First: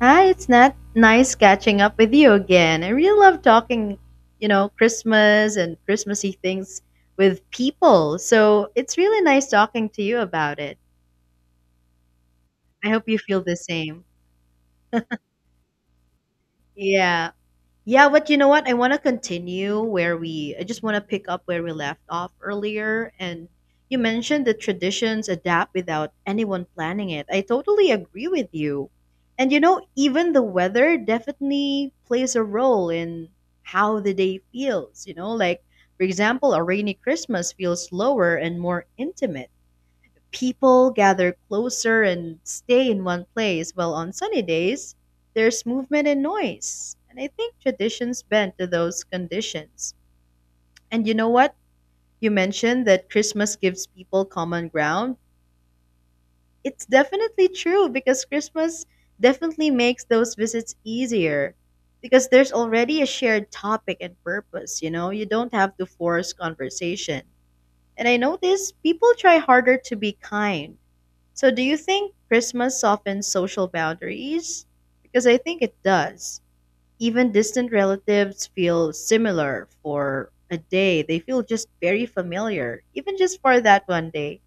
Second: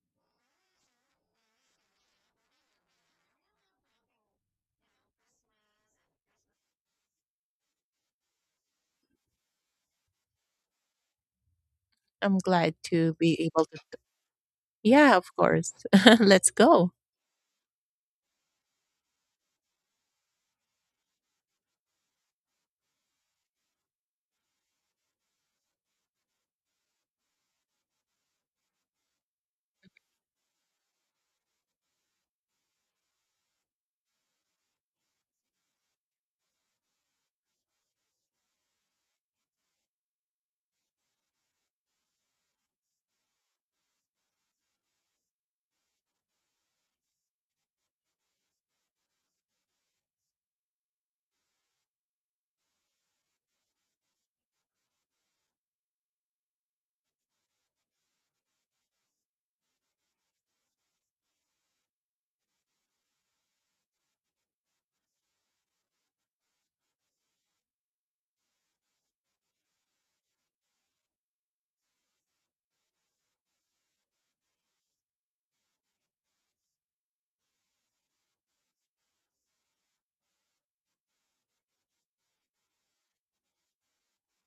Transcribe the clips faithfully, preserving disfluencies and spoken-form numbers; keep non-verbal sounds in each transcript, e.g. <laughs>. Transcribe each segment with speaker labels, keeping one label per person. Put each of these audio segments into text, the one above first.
Speaker 1: Hi, it's not nice catching up with you again. I really love talking, you know, Christmas and Christmassy things with people. So it's really nice talking to you about it.
Speaker 2: I'm glad
Speaker 1: I hope
Speaker 2: to
Speaker 1: you
Speaker 2: be
Speaker 1: feel the
Speaker 2: able to.
Speaker 1: same.
Speaker 2: Yeah, of course. <laughs> Let's go.
Speaker 1: Yeah. Yeah, but you know what? I want to continue where we, I just want to pick up where we left off earlier. And you mentioned that traditions adapt without anyone planning it. I totally agree with you. And you know, even the weather definitely plays a role in how the day feels, you know, like, for example, a rainy Christmas feels slower and more intimate. People gather closer and stay in one place, while on sunny days, there's movement and noise. And I think traditions bend to those conditions. And you know what? You mentioned that Christmas gives people common ground. It's definitely true because Christmas definitely makes those visits easier because there's already a shared topic and purpose, you know? You don't have to force conversation. And I notice people try harder to be kind. So, do you think Christmas softens social boundaries? Because I think it does. Even distant relatives feel similar for a day. They feel just very familiar, even just for that one day.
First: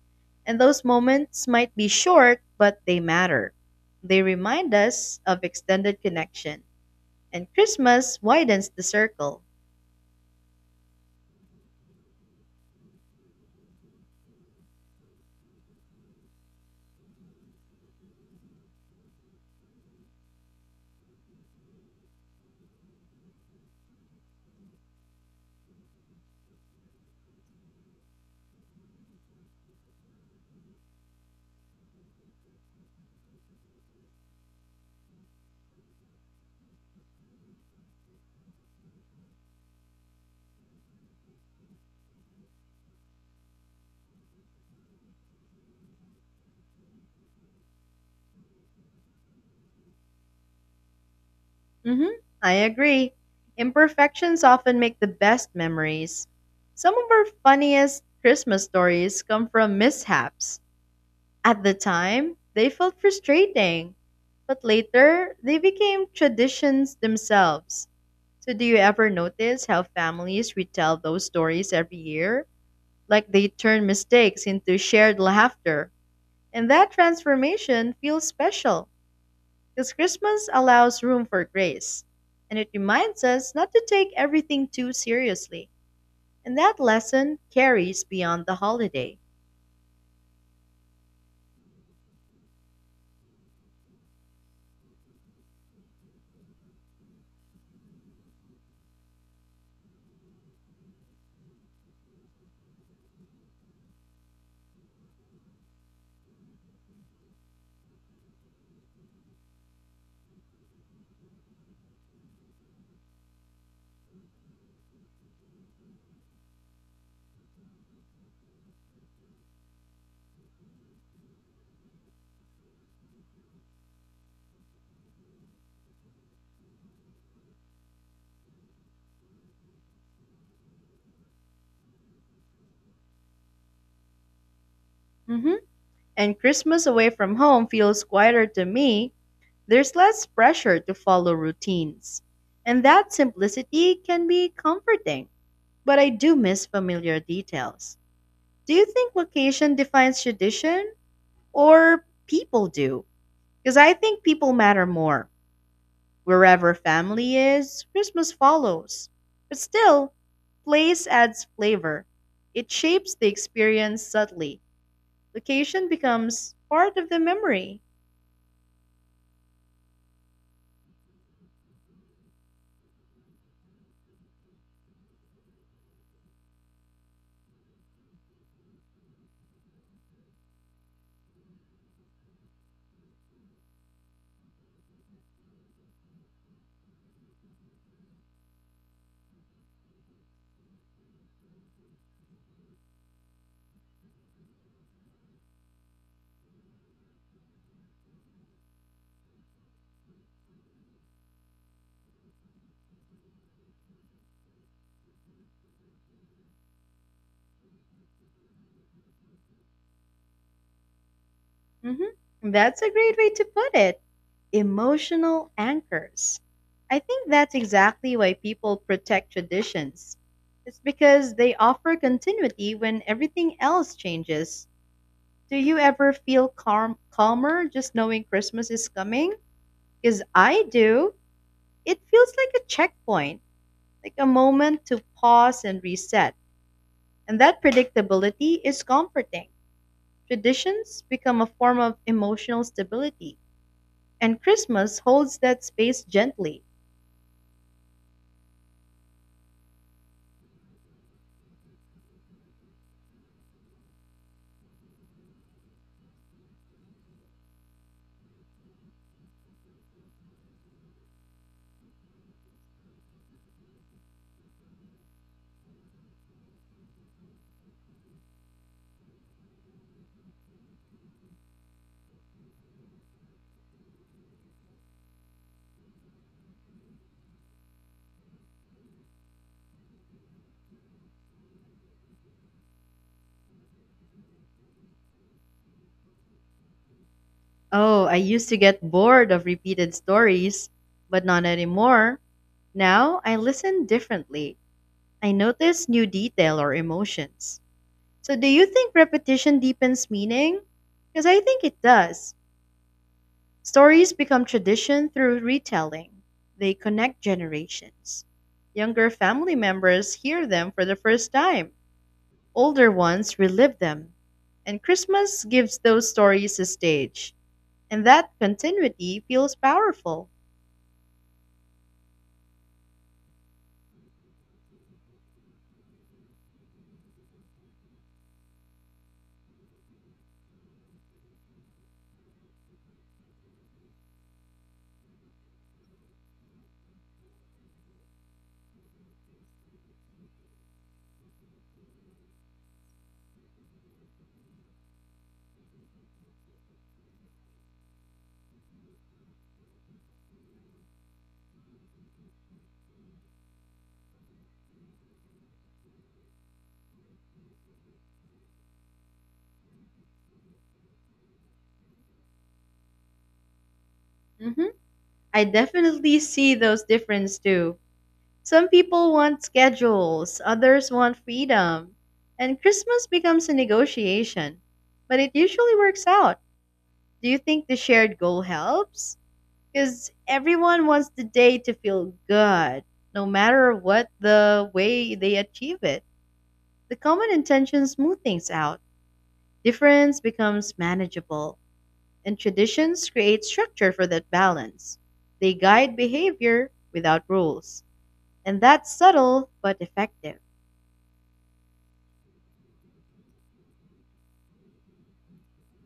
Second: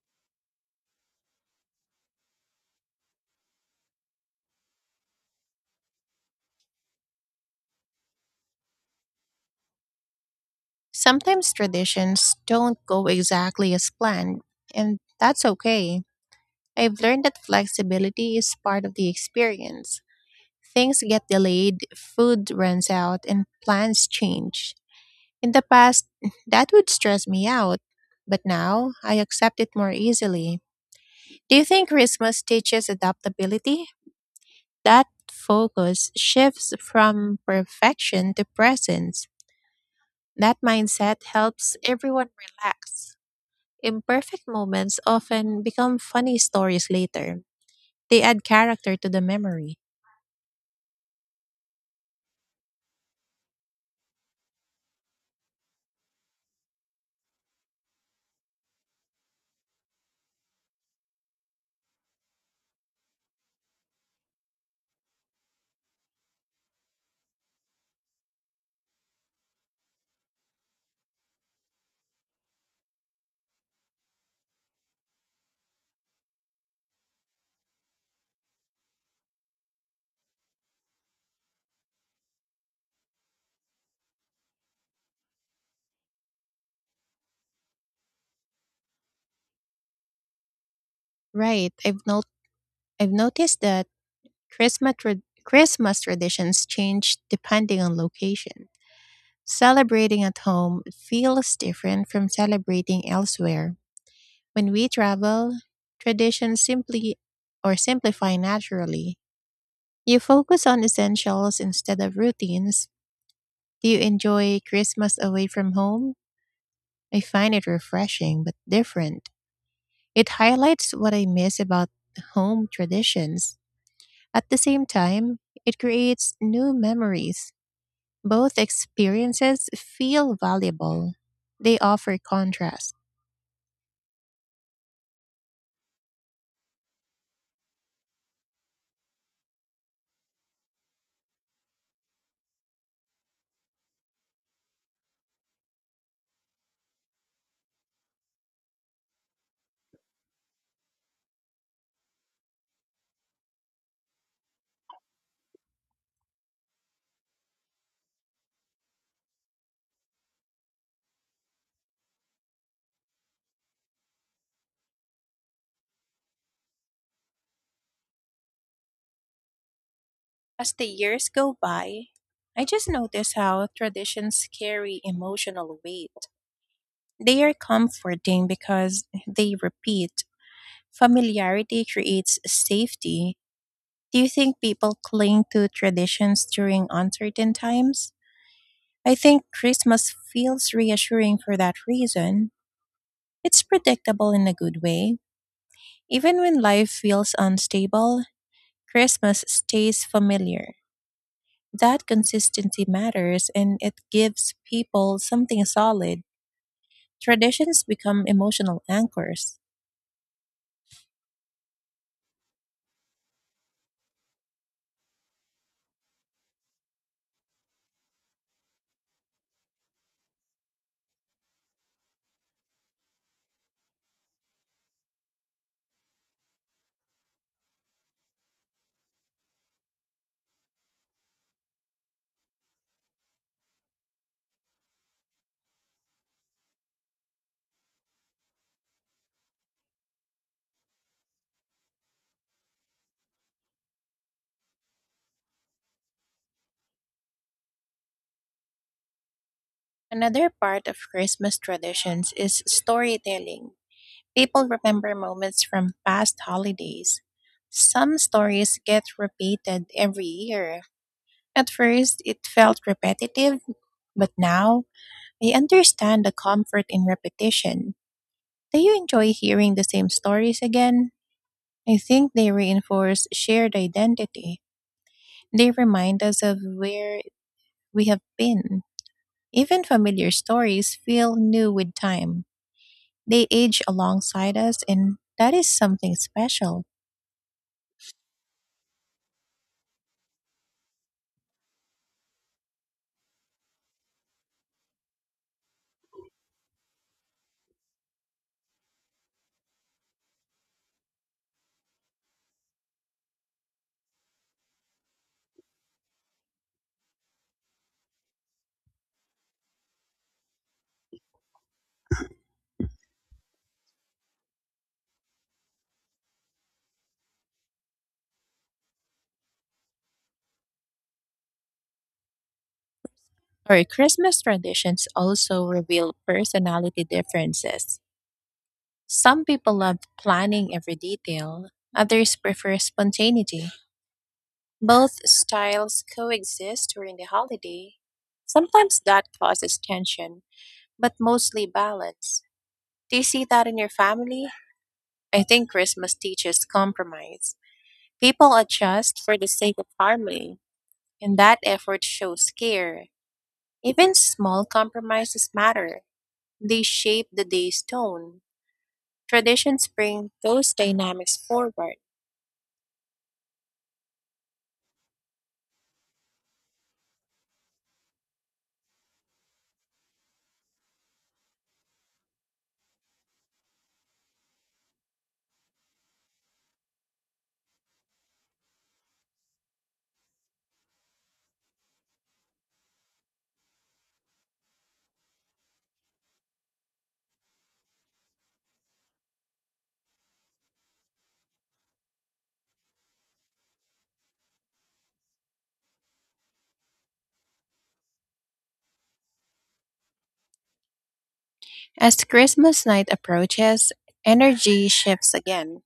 Speaker 1: And those moments might be short, but they matter. They remind us of extended connection. And Christmas widens the circle.
Speaker 2: Sometimes traditions don't go exactly as planned, and that's okay. I've learned that flexibility is part of the experience. Things get delayed, food runs out, and plans change. In the past, <laughs> that would stress me out, but now I accept it more easily. Do you think Christmas teaches adaptability? That focus shifts from perfection to presence. That mindset helps everyone relax. Imperfect moments often become funny stories later. They add character to the memory.
Speaker 1: hmm I agree. Imperfections often make the best memories. Some of our funniest Christmas stories come from mishaps. At the time, they felt frustrating, but later, they became traditions themselves. So, do you ever notice how families retell those stories every year? Like they turn mistakes into shared laughter. And that transformation feels special. Because Christmas allows room for grace, and it reminds us not to take everything too seriously. And that lesson carries beyond the holiday.
Speaker 2: Right. I've not I've noticed that Christmas tra- Christmas traditions change depending on location. Celebrating at home feels different from celebrating elsewhere. When we travel, traditions simply or simplify naturally. You focus on essentials instead of routines. Do you enjoy Christmas away from home? I find it refreshing but different. It highlights what I miss about home traditions. At the same time, it creates new memories. Both experiences feel valuable. They offer contrast.
Speaker 1: Mhm. And Christmas away from home feels quieter to me. There's less pressure to follow routines. And that simplicity can be comforting. But I do miss familiar details. Do you think location defines tradition or people do? Because I think people matter more. Wherever family is, Christmas follows. But still, place adds flavor. It shapes the experience subtly. Location becomes part of the memory.
Speaker 2: As the years go by, I just notice how traditions carry emotional weight. They are comforting because they repeat. Familiarity creates safety. Do you think people cling to traditions during uncertain times? I think Christmas feels reassuring for that reason. It's predictable in a good way. Even when life feels unstable, Christmas stays familiar. That consistency matters, and it gives people something solid. Traditions become emotional anchors.
Speaker 1: Mhm. That's a great way to put it. Emotional anchors. I think that's exactly why people protect traditions. It's because they offer continuity when everything else changes. Do you ever feel calm, calmer just knowing Christmas is coming? Because I do. It feels like a checkpoint, like a moment to pause and reset. And that predictability is comforting. Traditions become a form of emotional stability, and Christmas holds that space gently.
Speaker 2: Another part of Christmas traditions is storytelling. People remember moments from past holidays. Some stories get repeated every year. At first, it felt repetitive, but now I understand the comfort in repetition. Do you enjoy hearing the same stories again? I think they reinforce shared identity. They remind us of where we have been. Even familiar stories feel new with time. They age alongside us, and that is something special.
Speaker 1: Oh, I used to get bored of repeated stories, but not anymore. Now I listen differently. I notice new detail or emotions. So, do you think repetition deepens meaning? Because I think it does. Stories become tradition through retelling. They connect generations. Younger family members hear them for the first time, older ones relive them. And Christmas gives those stories a stage, and that continuity feels powerful.
Speaker 2: Our Christmas traditions also reveal personality differences. Some people love planning every detail, others prefer spontaneity. Both styles coexist during the holiday. Sometimes that causes tension, but mostly balance. Do you see that in your family? I think Christmas teaches compromise. People adjust for the sake of harmony, and that effort shows care. Even small compromises matter. They shape the day's tone. Traditions bring those dynamics forward.
Speaker 1: hmm I definitely see those differences too. Some people want schedules, others want freedom, and Christmas becomes a negotiation. But it usually works out. Do you think the shared goal helps? Because everyone wants the day to feel good, no matter what the way they achieve it. The common intentions smooth things out, difference becomes manageable, and traditions create structure for that balance. They guide behavior without rules, and that's subtle but effective.
Speaker 2: As Christmas night approaches, energy shifts again.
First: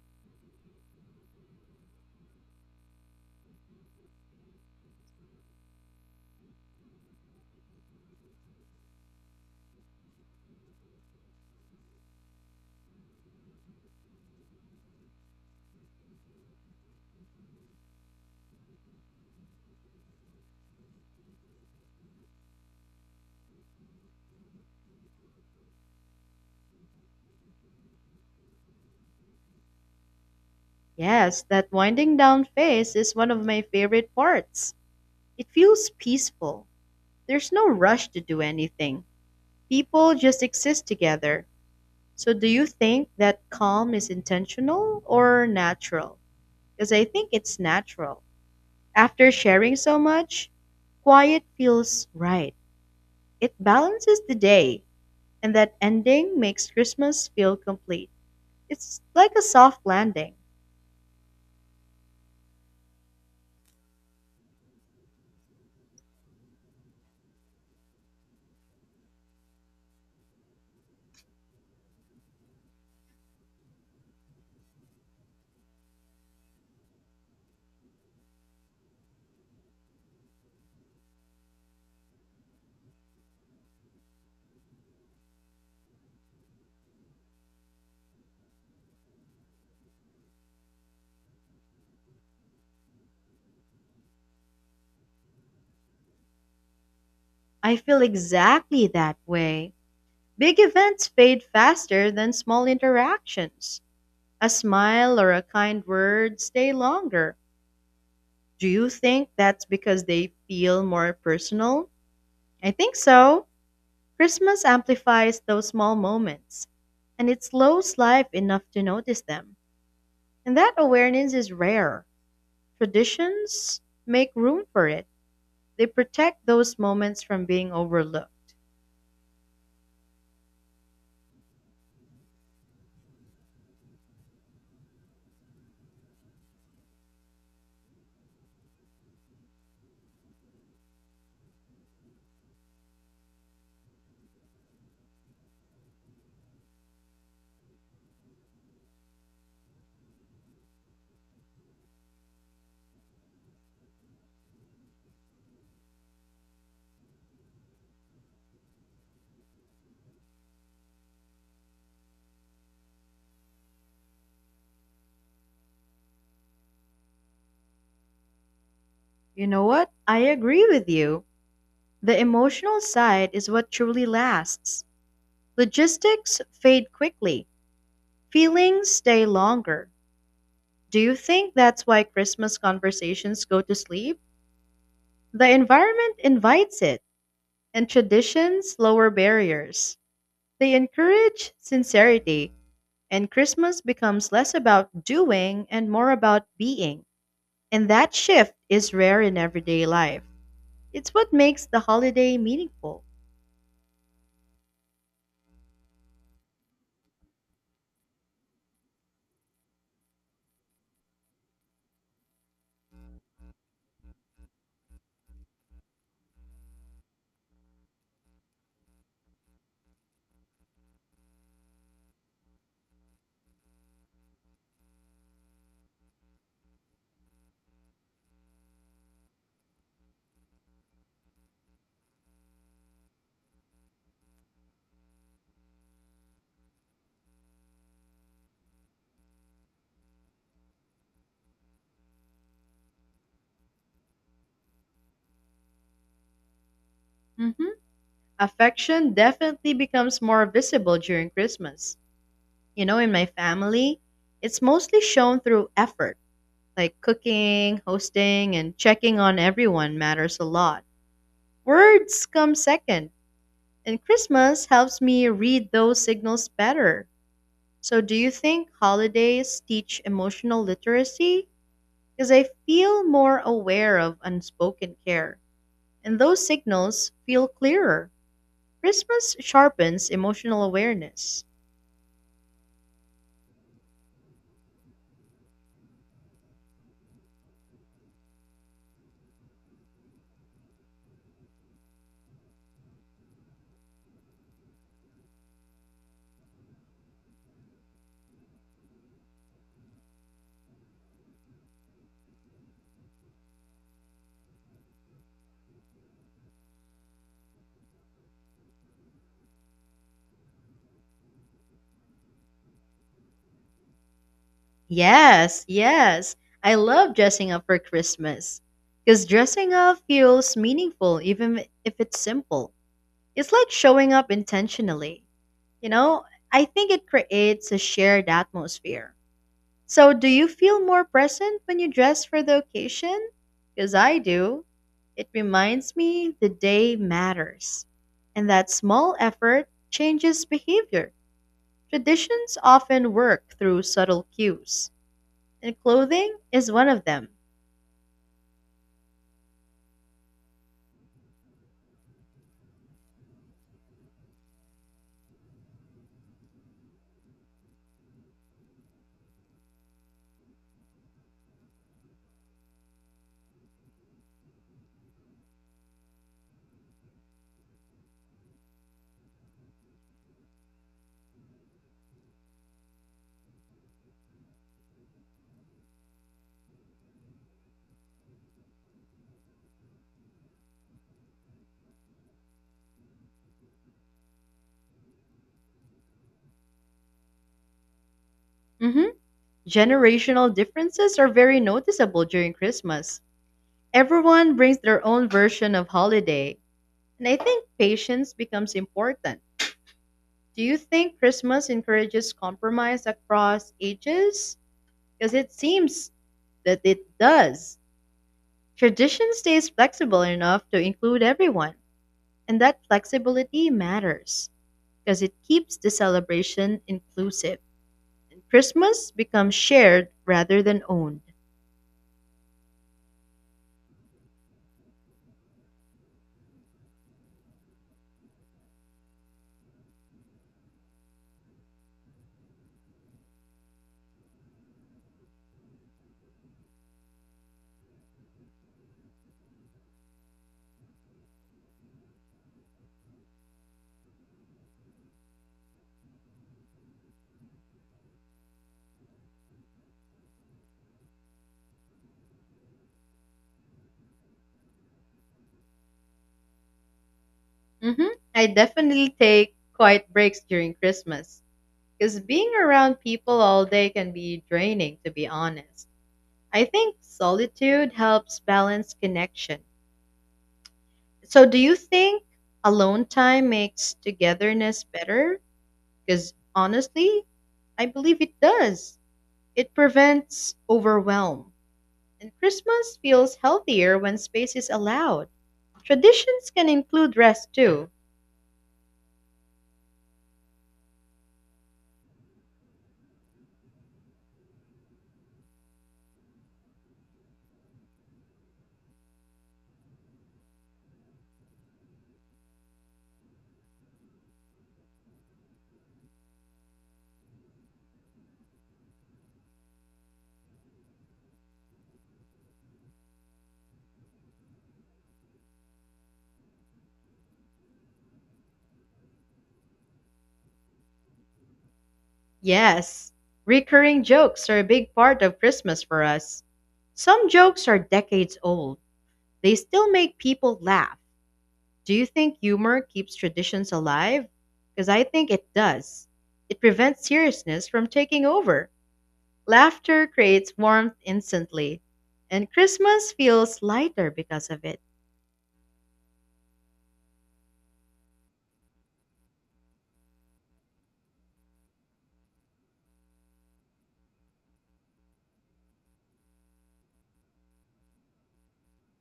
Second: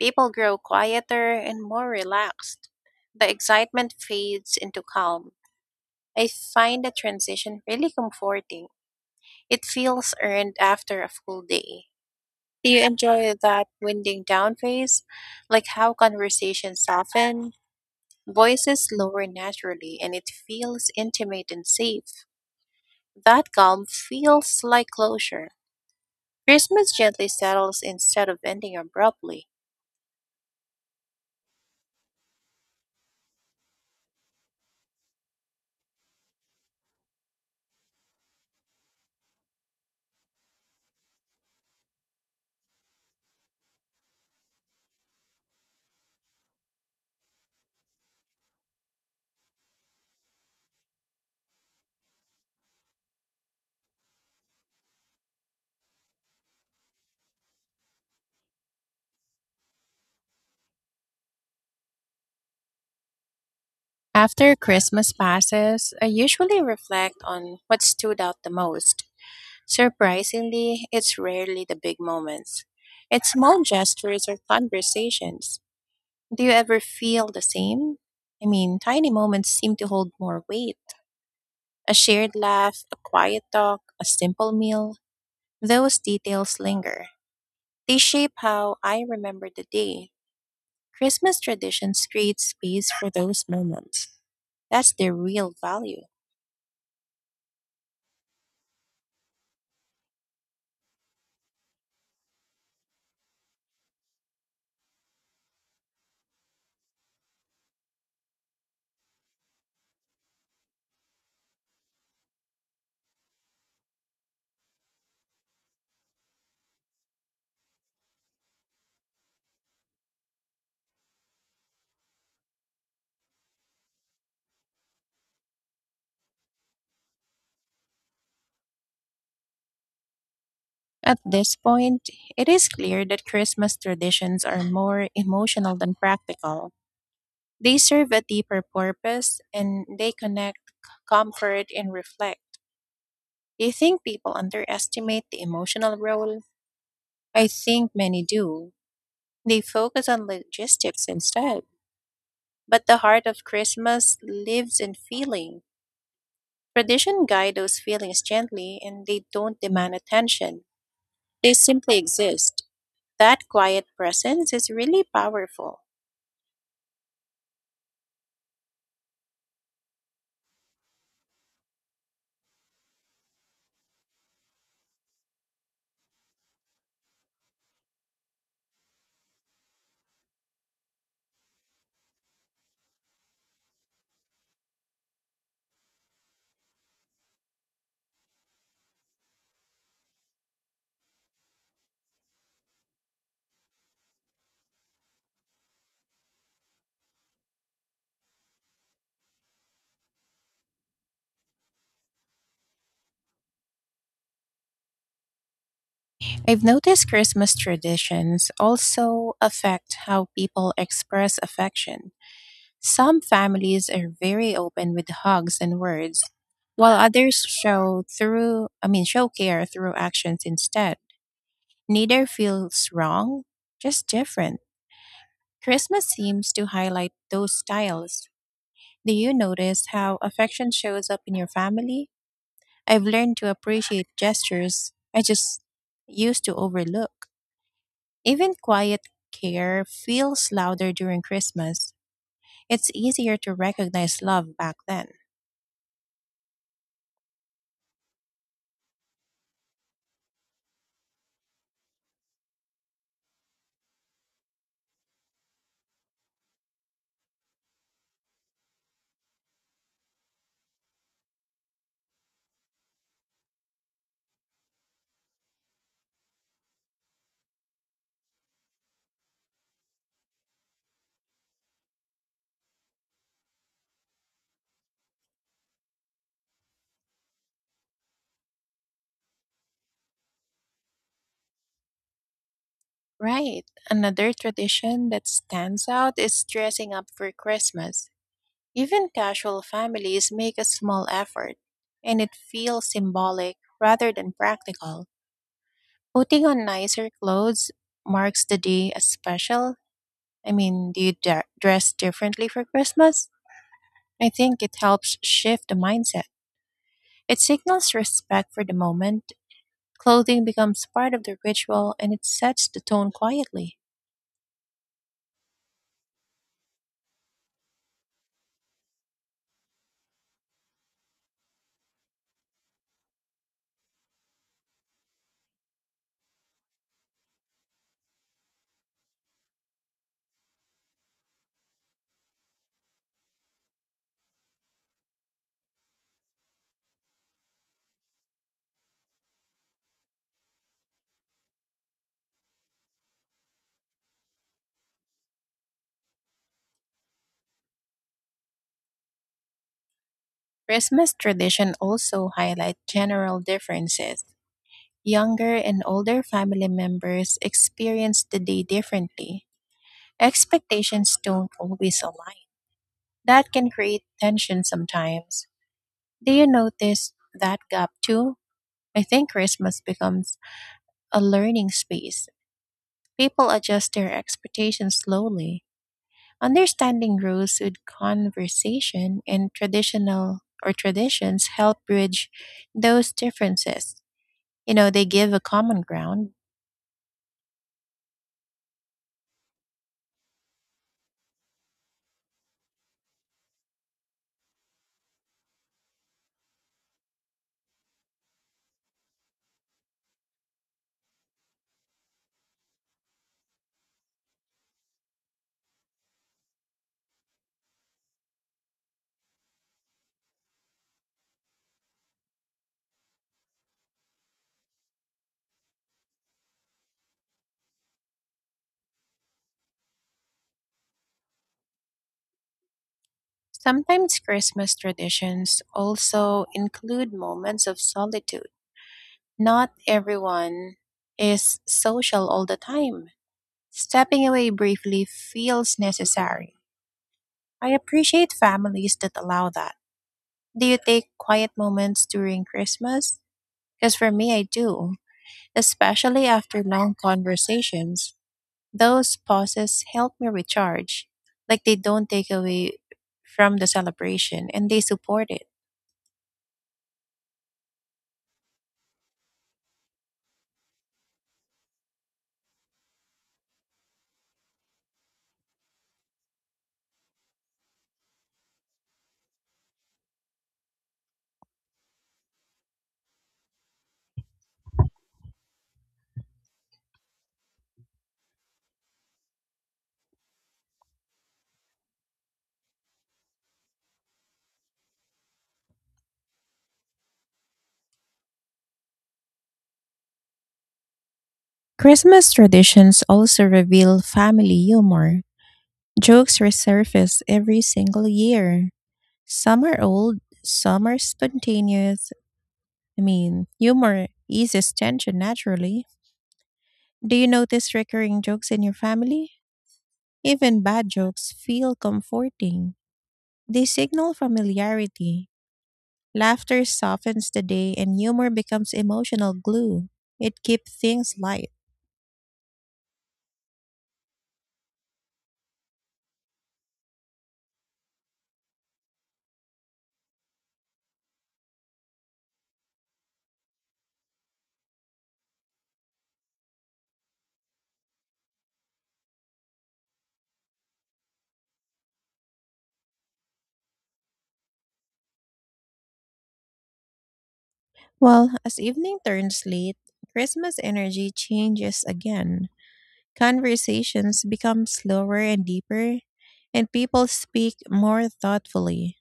Speaker 2: People grow quieter and more relaxed. The excitement fades into calm. I find the transition really comforting. It feels earned after a full day. Do you enjoy that winding down phase? Like how conversations soften? Voices lower naturally, and it feels intimate and safe. That calm feels like closure. Christmas gently settles instead of ending abruptly.
Speaker 1: Yes, that winding down phase is one of my favorite parts. It feels peaceful. There's no rush to do anything. People just exist together. So, do you think that calm is intentional or natural? Because I think it's natural. After sharing so much, quiet feels right. It balances the day, and that ending makes Christmas feel complete. It's like a soft landing.
Speaker 2: After Christmas passes, I usually reflect on what stood out the most. Surprisingly, it's rarely the big moments. It's small gestures or conversations. Do you ever feel the same? I mean, tiny moments seem to hold more weight. A shared laugh, a quiet talk, a simple meal, those details linger. They shape how I remember the day. Christmas traditions create space for those moments. That's their real value.
Speaker 1: I feel exactly that way. Big events fade faster than small interactions. A smile or a kind word stay longer. Do you think that's because they feel more personal? I think so. Christmas amplifies those small moments, and it slows life enough to notice them. And that awareness is rare. Traditions make room for it, they protect those moments from being overlooked.
Speaker 2: At this point, it is clear that Christmas traditions are more emotional than practical. They serve a deeper purpose, and they connect, comfort, and reflect. Do you think people underestimate the emotional role? I think many do. They focus on logistics instead. But the heart of Christmas lives in feeling. Tradition guide those feelings gently, and they don't demand attention. They simply exist. That quiet presence is really powerful.
Speaker 1: You know what? I agree with you. The emotional side is what truly lasts. Logistics fade quickly, feelings stay longer. Do you think that's why Christmas conversations go to sleep? The environment invites it and traditions lower barriers. They encourage sincerity, and Christmas becomes less about doing and more about being. And that shift is rare in everyday life. It's what makes the holiday meaningful.
Speaker 2: I've noticed Christmas traditions also affect how people express affection. Some families are very open with hugs and words, while others show through I mean show care through actions instead. Neither feels wrong, just different. Christmas seems to highlight those styles. Do you notice how affection shows up in your family? I've learned to appreciate gestures I just used to overlook. Even quiet care feels louder during Christmas. It's easier to recognize love back then.
Speaker 1: Mhm. Affection definitely becomes more visible during Christmas. You know, in my family, it's mostly shown through effort, like cooking, hosting, and checking on everyone matters a lot. Words come second. And Christmas helps me read those signals better. So, do you think holidays teach emotional literacy? Because I feel more aware of unspoken care, and those signals feel clearer. Christmas sharpens emotional awareness.
Speaker 2: Right. Another tradition that stands out is dressing up for Christmas. Even casual families make a small effort, and it feels symbolic rather than practical. Putting on nicer clothes marks the day as special. I mean, do you dre- dress differently for Christmas? I think it helps shift the mindset. It signals respect for the moment. Clothing becomes part of the ritual, and it sets the tone quietly.
Speaker 1: Yes, yes. I love dressing up for Christmas. Because dressing up feels meaningful even if it's simple. It's like showing up intentionally. You know, I think it creates a shared atmosphere. So, do you feel more present when you dress for the occasion? Because I do. It reminds me the day matters. And that small effort changes behavior. Traditions often work through subtle cues, and clothing is one of them.
Speaker 2: Christmas tradition also highlight general differences. Younger and older family members experience the day differently. Expectations don't always align. That can create tension sometimes. Do you notice that gap too? I think Christmas becomes a learning space. People adjust their expectations slowly. Understanding rules with conversation, and traditional or traditions help bridge those differences. You know, they give a common ground.
Speaker 1: hmm Generational differences are very noticeable during Christmas. Everyone brings their own version of holiday, and I think patience becomes important. Do you think Christmas encourages compromise across ages? Because it seems that it does. Tradition stays flexible enough to include everyone, and that flexibility matters because it keeps the celebration inclusive. Christmas becomes shared rather than owned.
Speaker 2: Sometimes Christmas traditions also include moments of solitude. Not everyone is social all the time. Stepping away briefly feels necessary. I appreciate families that allow that. Do you take quiet moments during Christmas? Because for me, I do, especially after long conversations. Those pauses help me recharge, like they don't take away from the celebration, and they support it.
Speaker 1: hmm I definitely take quiet breaks during Christmas because being around people all day can be draining, to be honest. I think solitude helps balance connection. So, do you think alone time makes togetherness better? Because honestly, I believe it does. It prevents overwhelm. And Christmas feels healthier when space is allowed. Traditions can include rest too.
Speaker 2: Christmas traditions also reveal family humor. Jokes resurface every single year. Some are old, some are spontaneous, I mean, humor eases tension naturally. Do you notice recurring jokes in your family? Even bad jokes feel comforting. They signal familiarity. Laughter softens the day, and humor becomes emotional glue. It keeps things light.
Speaker 1: Yes, recurring jokes are a big part of Christmas for us. Some jokes are decades old, they still make people laugh. Do you think humor keeps traditions alive? Because I think it does. It prevents seriousness from taking over. Laughter creates warmth instantly. And Christmas feels lighter because of it.
Speaker 2: Well, as evening turns late, Christmas energy changes again. Conversations become slower and deeper, and people speak more thoughtfully.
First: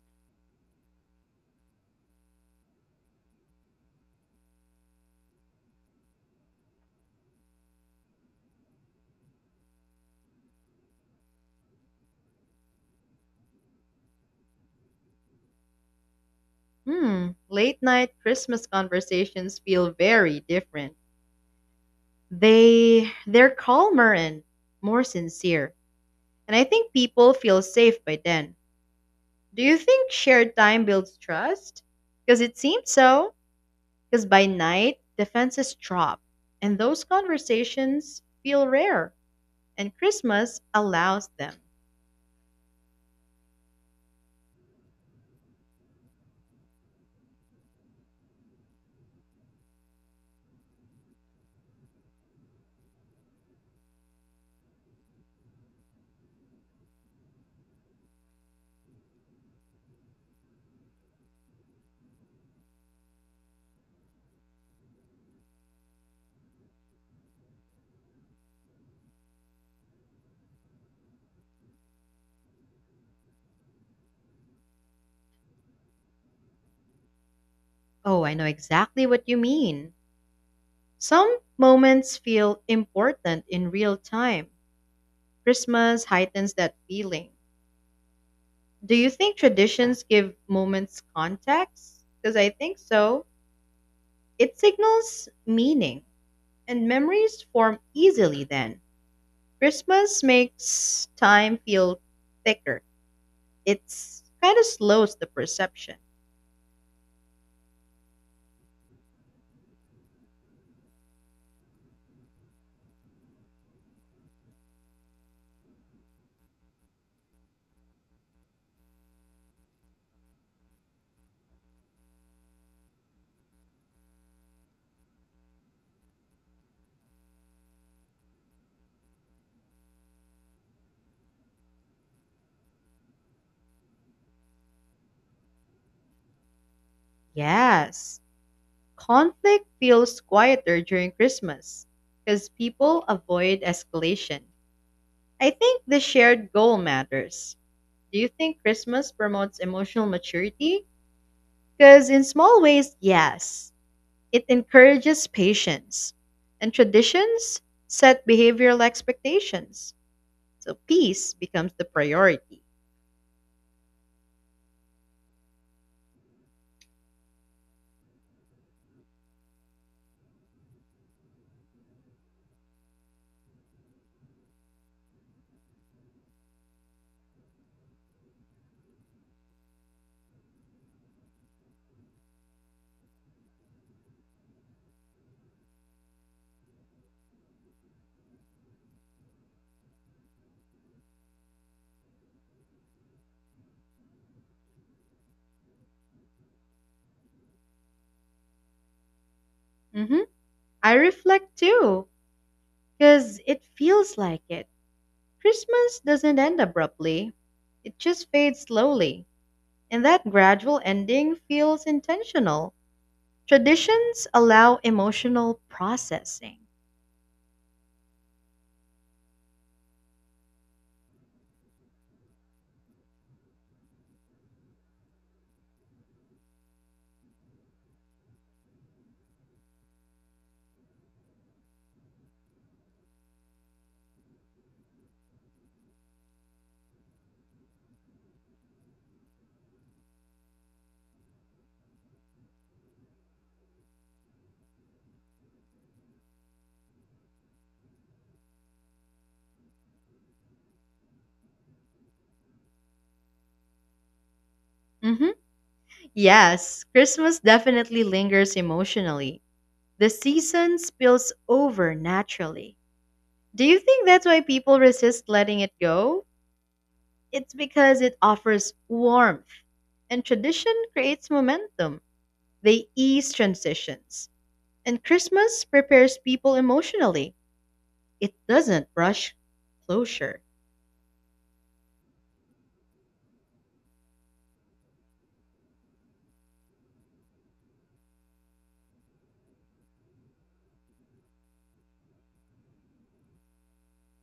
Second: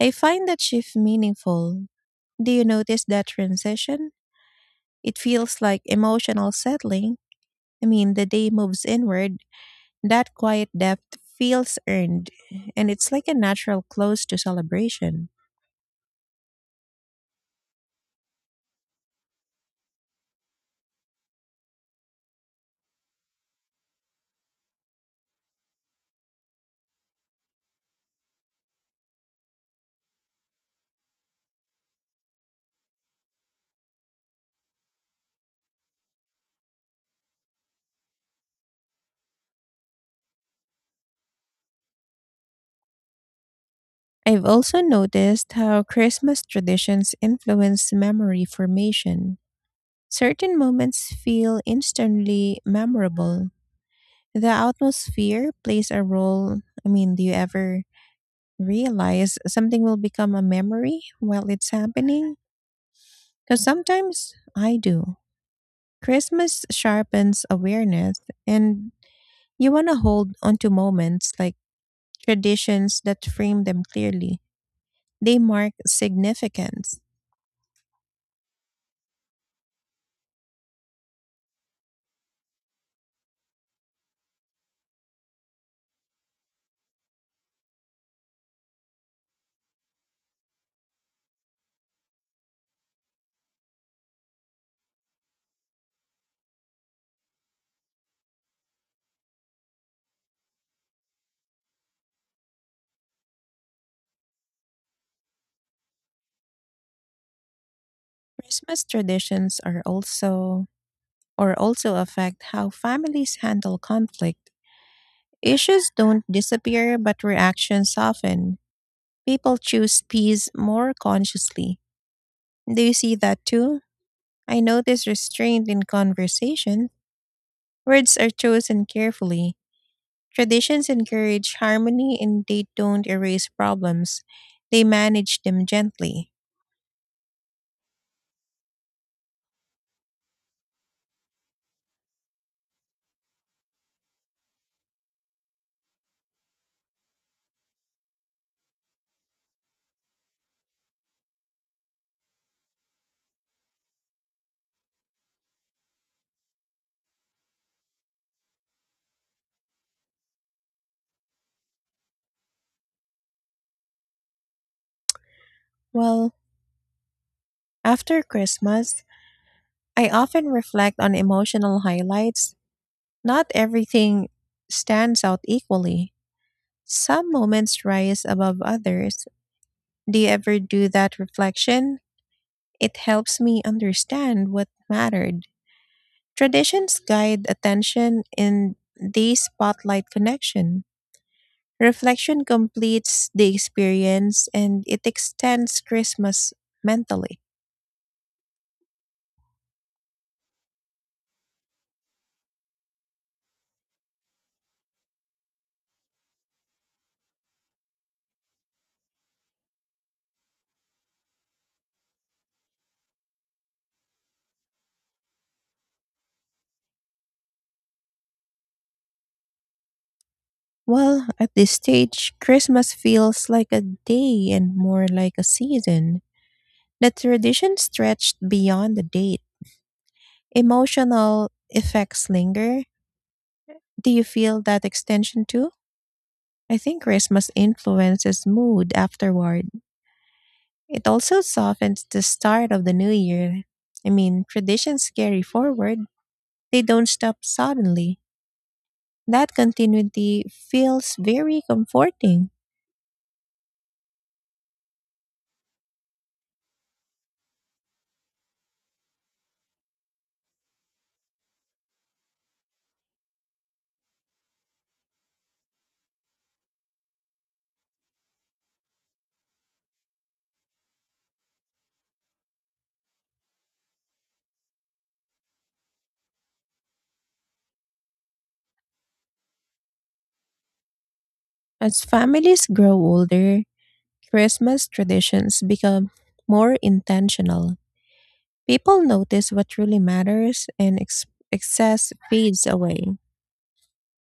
Speaker 2: I find that shift meaningful. Do you notice that transition? It feels like emotional settling. I mean, the day moves inward. That quiet depth feels earned, and it's like a natural close to celebration.
Speaker 1: Hmm, late night Christmas conversations feel very different. They they're calmer and more sincere. And I think people feel safe by then. Do you think shared time builds trust? Because it seems so. Because by night, defenses drop, and those conversations feel rare, and Christmas allows them.
Speaker 2: I've also noticed how Christmas traditions influence memory formation. Certain moments feel instantly memorable. The atmosphere plays a role. I mean, do you ever realize something will become a memory while it's happening? Because sometimes I do. Christmas sharpens awareness, and you want to hold onto moments like traditions that frame them clearly. They mark significance.
Speaker 1: Oh, I know exactly what you mean. Some moments feel important in real time. Christmas heightens that feeling. Do you think traditions give moments context? Because I think so. It signals meaning, and memories form easily then. Christmas makes time feel thicker. It's kind of slows the perception.
Speaker 2: Christmas traditions are also or also affect how families handle conflict. Issues don't disappear, but reactions soften. People choose peace more consciously. Do you see that too? I notice restraint in conversation. Words are chosen carefully. Traditions encourage harmony, and they don't erase problems. They manage them gently.
Speaker 1: Yes, conflict feels quieter during Christmas because people avoid escalation. I think the shared goal matters. Do you think Christmas promotes emotional maturity? Because in small ways, yes, it encourages patience. And traditions set behavioral expectations. So peace becomes the priority.
Speaker 2: Well, after Christmas, I often reflect on emotional highlights. Not everything stands out equally. Some moments rise above others. Do you ever do that reflection? It helps me understand what mattered. Traditions guide attention, and they spotlight connection. Reflection completes the experience, and it extends Christmas mentally.
Speaker 1: hmm I reflect too because it feels like it. Christmas doesn't end abruptly, it just fades slowly, and that gradual ending feels intentional. Traditions allow emotional processing.
Speaker 2: Well, at this stage, Christmas feels like a day and more like a season. The tradition stretched beyond the date. Emotional effects linger. Do you feel that extension too? I think Christmas influences mood afterward. It also softens the start of the new year. I mean, traditions carry forward, they don't stop suddenly. That continuity feels very comforting.
Speaker 1: hmm Yes, Christmas definitely lingers emotionally. The season spills over naturally. Do you think that's why people resist letting it go? It's because it offers warmth, and tradition creates momentum. They ease transitions. And Christmas prepares people emotionally. It doesn't rush closure.
Speaker 2: As families grow older, Christmas traditions become more intentional. People notice what truly matters, and ex- excess fades away.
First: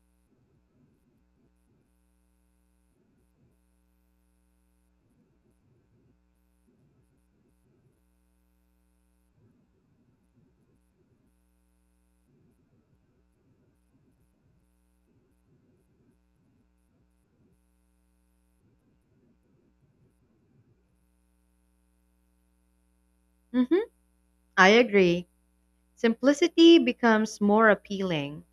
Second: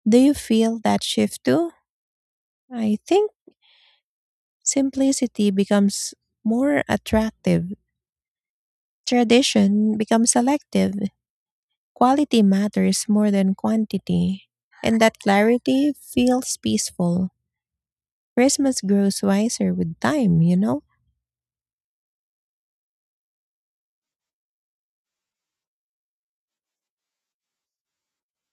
Speaker 2: Do you feel that shift too? I think simplicity becomes more attractive. Tradition becomes selective. Quality matters more than quantity, and that clarity feels peaceful. Christmas grows wiser with time, you know?
Speaker 1: hmm I agree. Simplicity becomes more appealing.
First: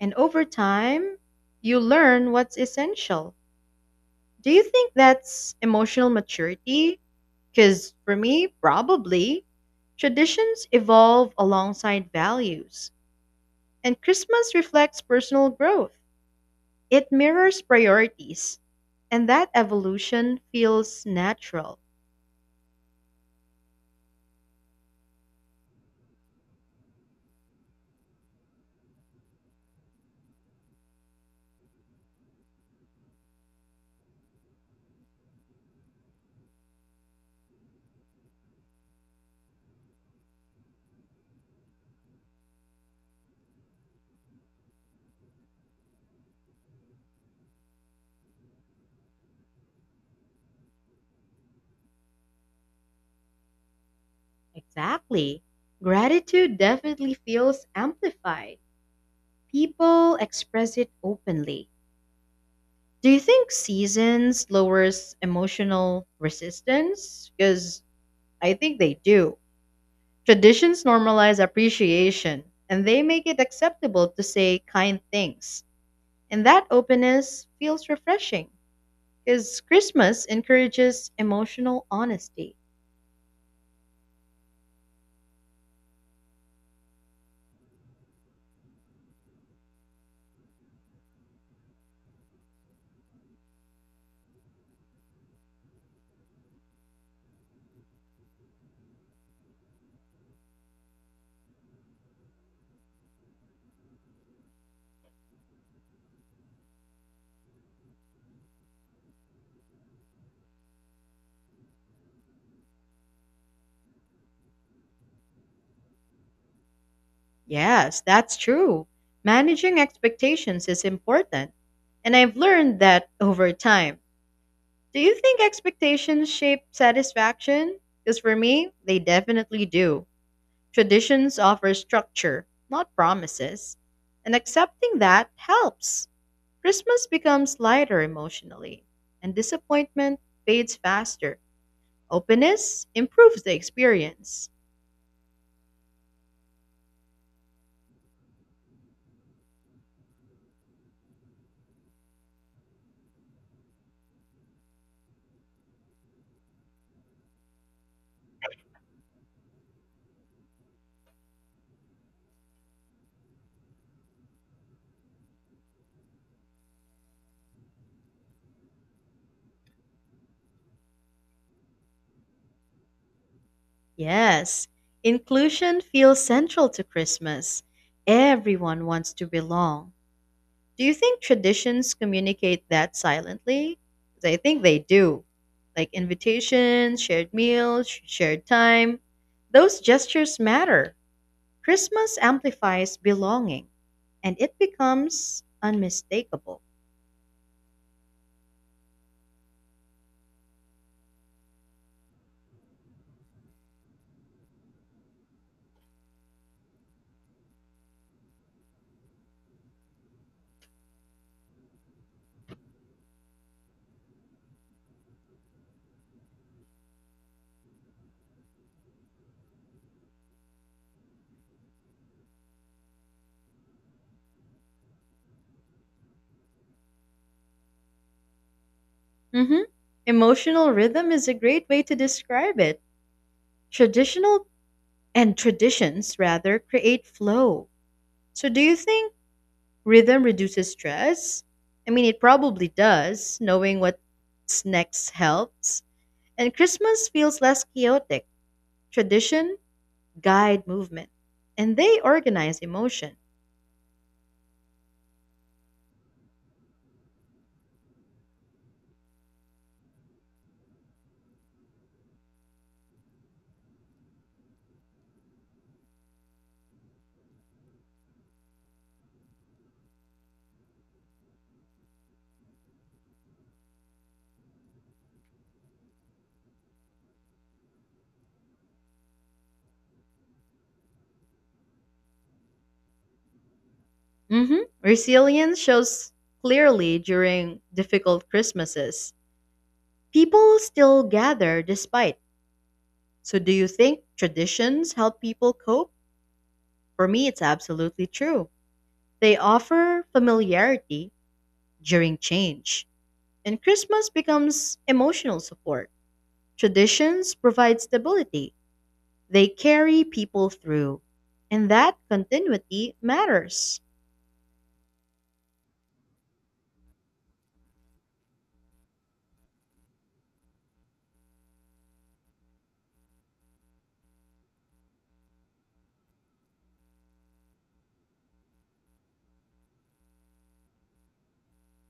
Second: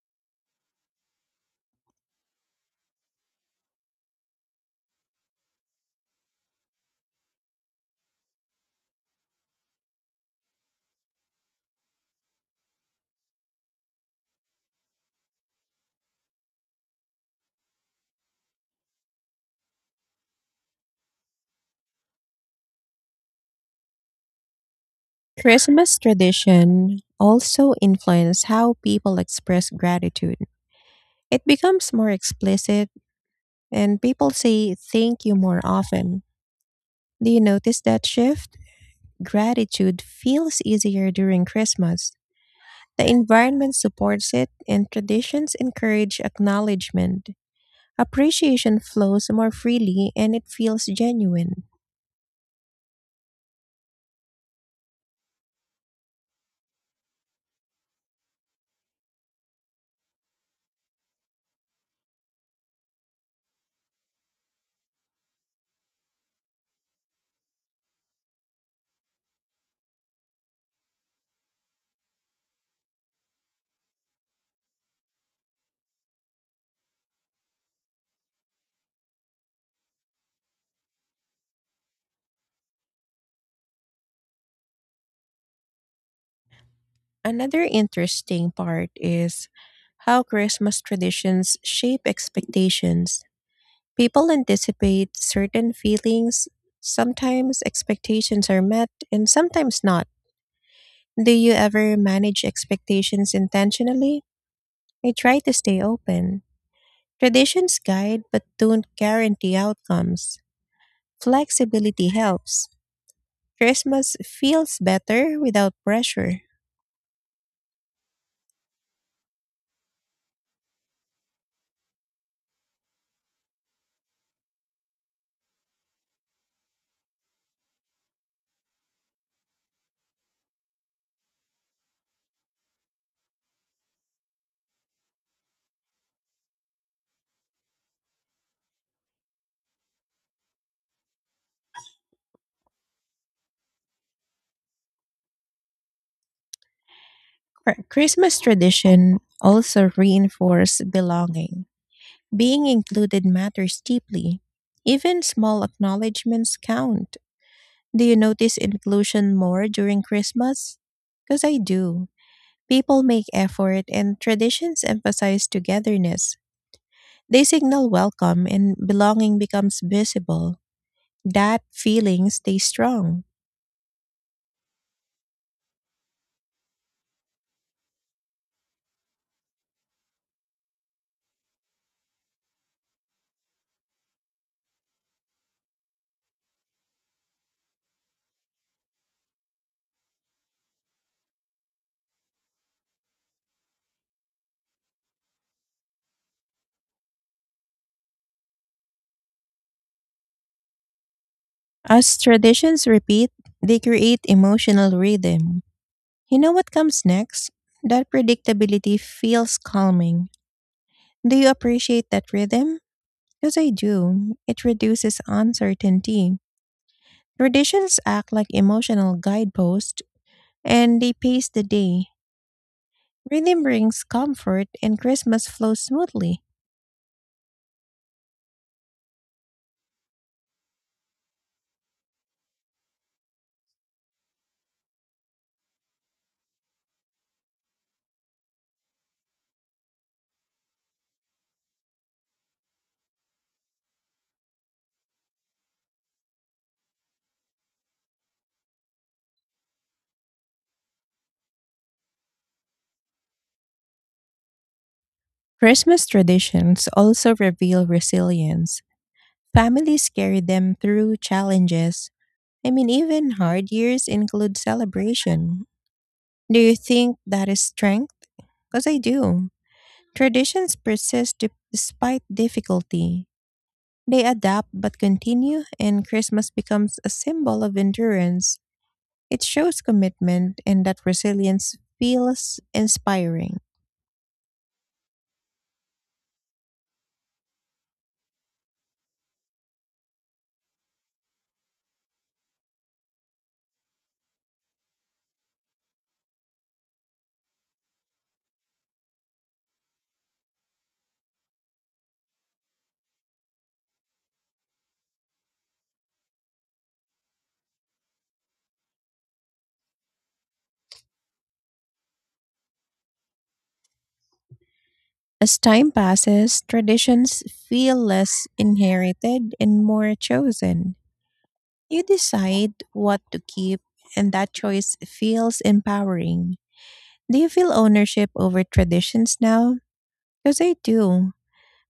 Speaker 1: And over time, you learn what's essential. Do you think that's emotional maturity? Because for me, probably. Traditions evolve alongside values, and Christmas reflects personal growth. It mirrors priorities, and that evolution feels natural.
Speaker 2: Christmas tradition also influence how people express gratitude. It becomes more explicit, and people say thank you more often. Do you notice that shift? Gratitude feels easier during Christmas. The environment supports it, and traditions encourage acknowledgement. Appreciation flows more freely, and it feels genuine.
Speaker 1: Exactly. Gratitude definitely feels amplified. People express it openly. Do you think seasons lowers emotional resistance? Because I think they do. Traditions normalize appreciation and they make it acceptable to say kind things. And that openness feels refreshing because Christmas encourages emotional honesty.
Speaker 2: Another interesting part is how Christmas traditions shape expectations. People anticipate certain feelings. Sometimes expectations are met and sometimes not. Do you ever manage expectations intentionally? I try to stay open. Traditions guide but don't guarantee outcomes. Flexibility helps. Christmas feels better without pressure.
Speaker 1: Yes, that's true. Managing expectations is important. And I've learned that over time. Do you think expectations shape satisfaction? Because for me, they definitely do. Traditions offer structure, not promises. And accepting that helps. Christmas becomes lighter emotionally, and disappointment fades faster. Openness improves the experience.
Speaker 2: Cr- Christmas tradition also reinforce belonging. Being included matters deeply. Even small acknowledgments count. Do you notice inclusion more during Christmas? Because I do. People make effort, and traditions emphasize togetherness. They signal welcome, and belonging becomes visible. That feeling stays strong.
Speaker 1: Yes, inclusion feels central to Christmas. Everyone wants to belong. Do you think traditions communicate that silently? 'Cause I think they do. Like invitations, shared meals, sh- shared time. Those gestures matter. Christmas amplifies belonging and it becomes unmistakable.
Speaker 2: As traditions repeat, they create emotional rhythm. You know what comes next? That predictability feels calming. Do you appreciate that rhythm? Because I do. It reduces uncertainty. Traditions act like emotional guideposts, and they pace the day. Rhythm brings comfort, and Christmas flows smoothly.
Speaker 1: hmm Emotional rhythm is a great way to describe it. Traditional and Traditions, rather, create flow. So, do you think rhythm reduces stress? I mean, it probably does. Knowing what's next helps. And Christmas feels less chaotic. Tradition guide movement, and they organize emotion.
Speaker 2: Christmas traditions also reveal resilience. Families carry them through challenges. I mean, even hard years include celebration. Do you think that is strength? Because I do. Traditions persist de- despite difficulty. They adapt but continue, and Christmas becomes a symbol of endurance. It shows commitment, and that resilience feels inspiring.
Speaker 1: hmm Resilience shows clearly during difficult Christmases. People still gather despite. So, do you think traditions help people cope? For me, it's absolutely true. They offer familiarity during change and Christmas becomes emotional support. Traditions provide stability, they carry people through, and that continuity matters.
Speaker 2: As time passes, traditions feel less inherited and more chosen. You decide what to keep, and that choice feels empowering. Do you feel ownership over traditions now? Because I do.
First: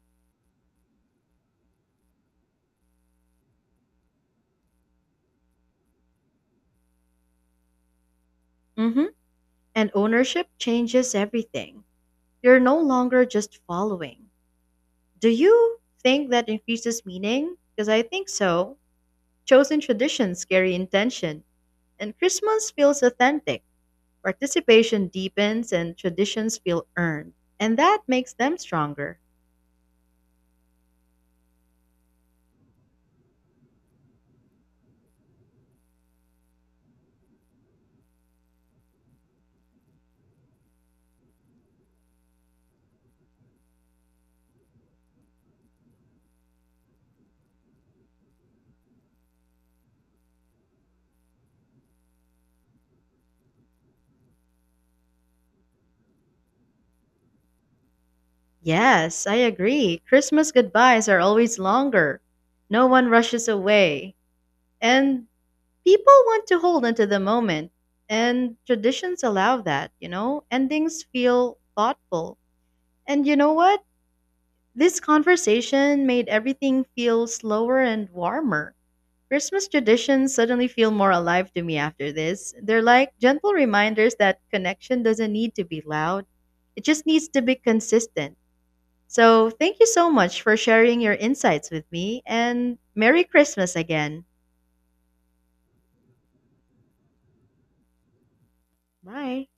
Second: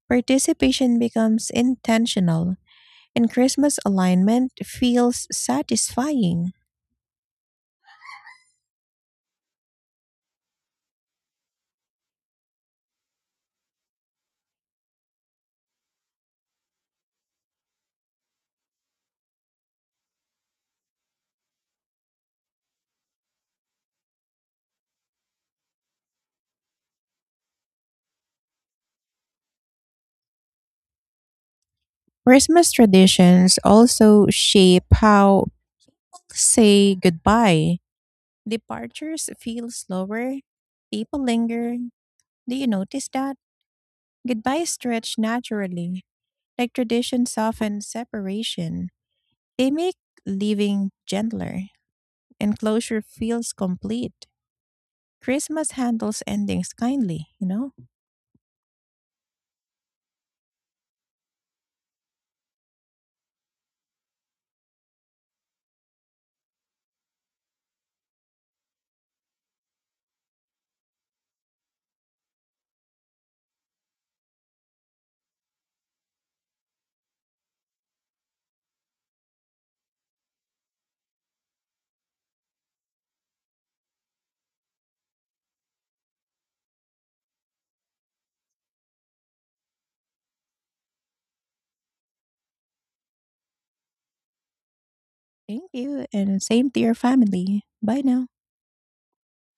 Speaker 2: Participation becomes intentional, and Christmas alignment feels satisfying.
Speaker 1: Mhm. And ownership changes everything. You're no longer just following. Do you think that increases meaning? Because I think so. Chosen traditions carry intention, and Christmas feels authentic. Participation deepens, and traditions feel earned, and that makes them stronger.
Speaker 2: Christmas traditions also shape how people say goodbye. Departures feel slower, people linger. Do you notice that? Goodbyes stretch naturally, like tradition soften separation. They make leaving gentler, and closure feels complete. Christmas handles endings kindly, you know?
Speaker 1: Yes, I agree. Christmas goodbyes are always longer. No one rushes away, and people want to hold onto the moment. And traditions allow that, you know? Endings feel thoughtful. And you know what? This conversation made everything feel slower and warmer. Christmas traditions suddenly feel more alive to me after this. They're like gentle reminders that connection doesn't need to be loud, it just needs to be consistent. So, thank you so much for sharing your insights with me and Merry Christmas again.
Speaker 2: Thank you, and same to your family. Bye now.
Speaker 1: Bye.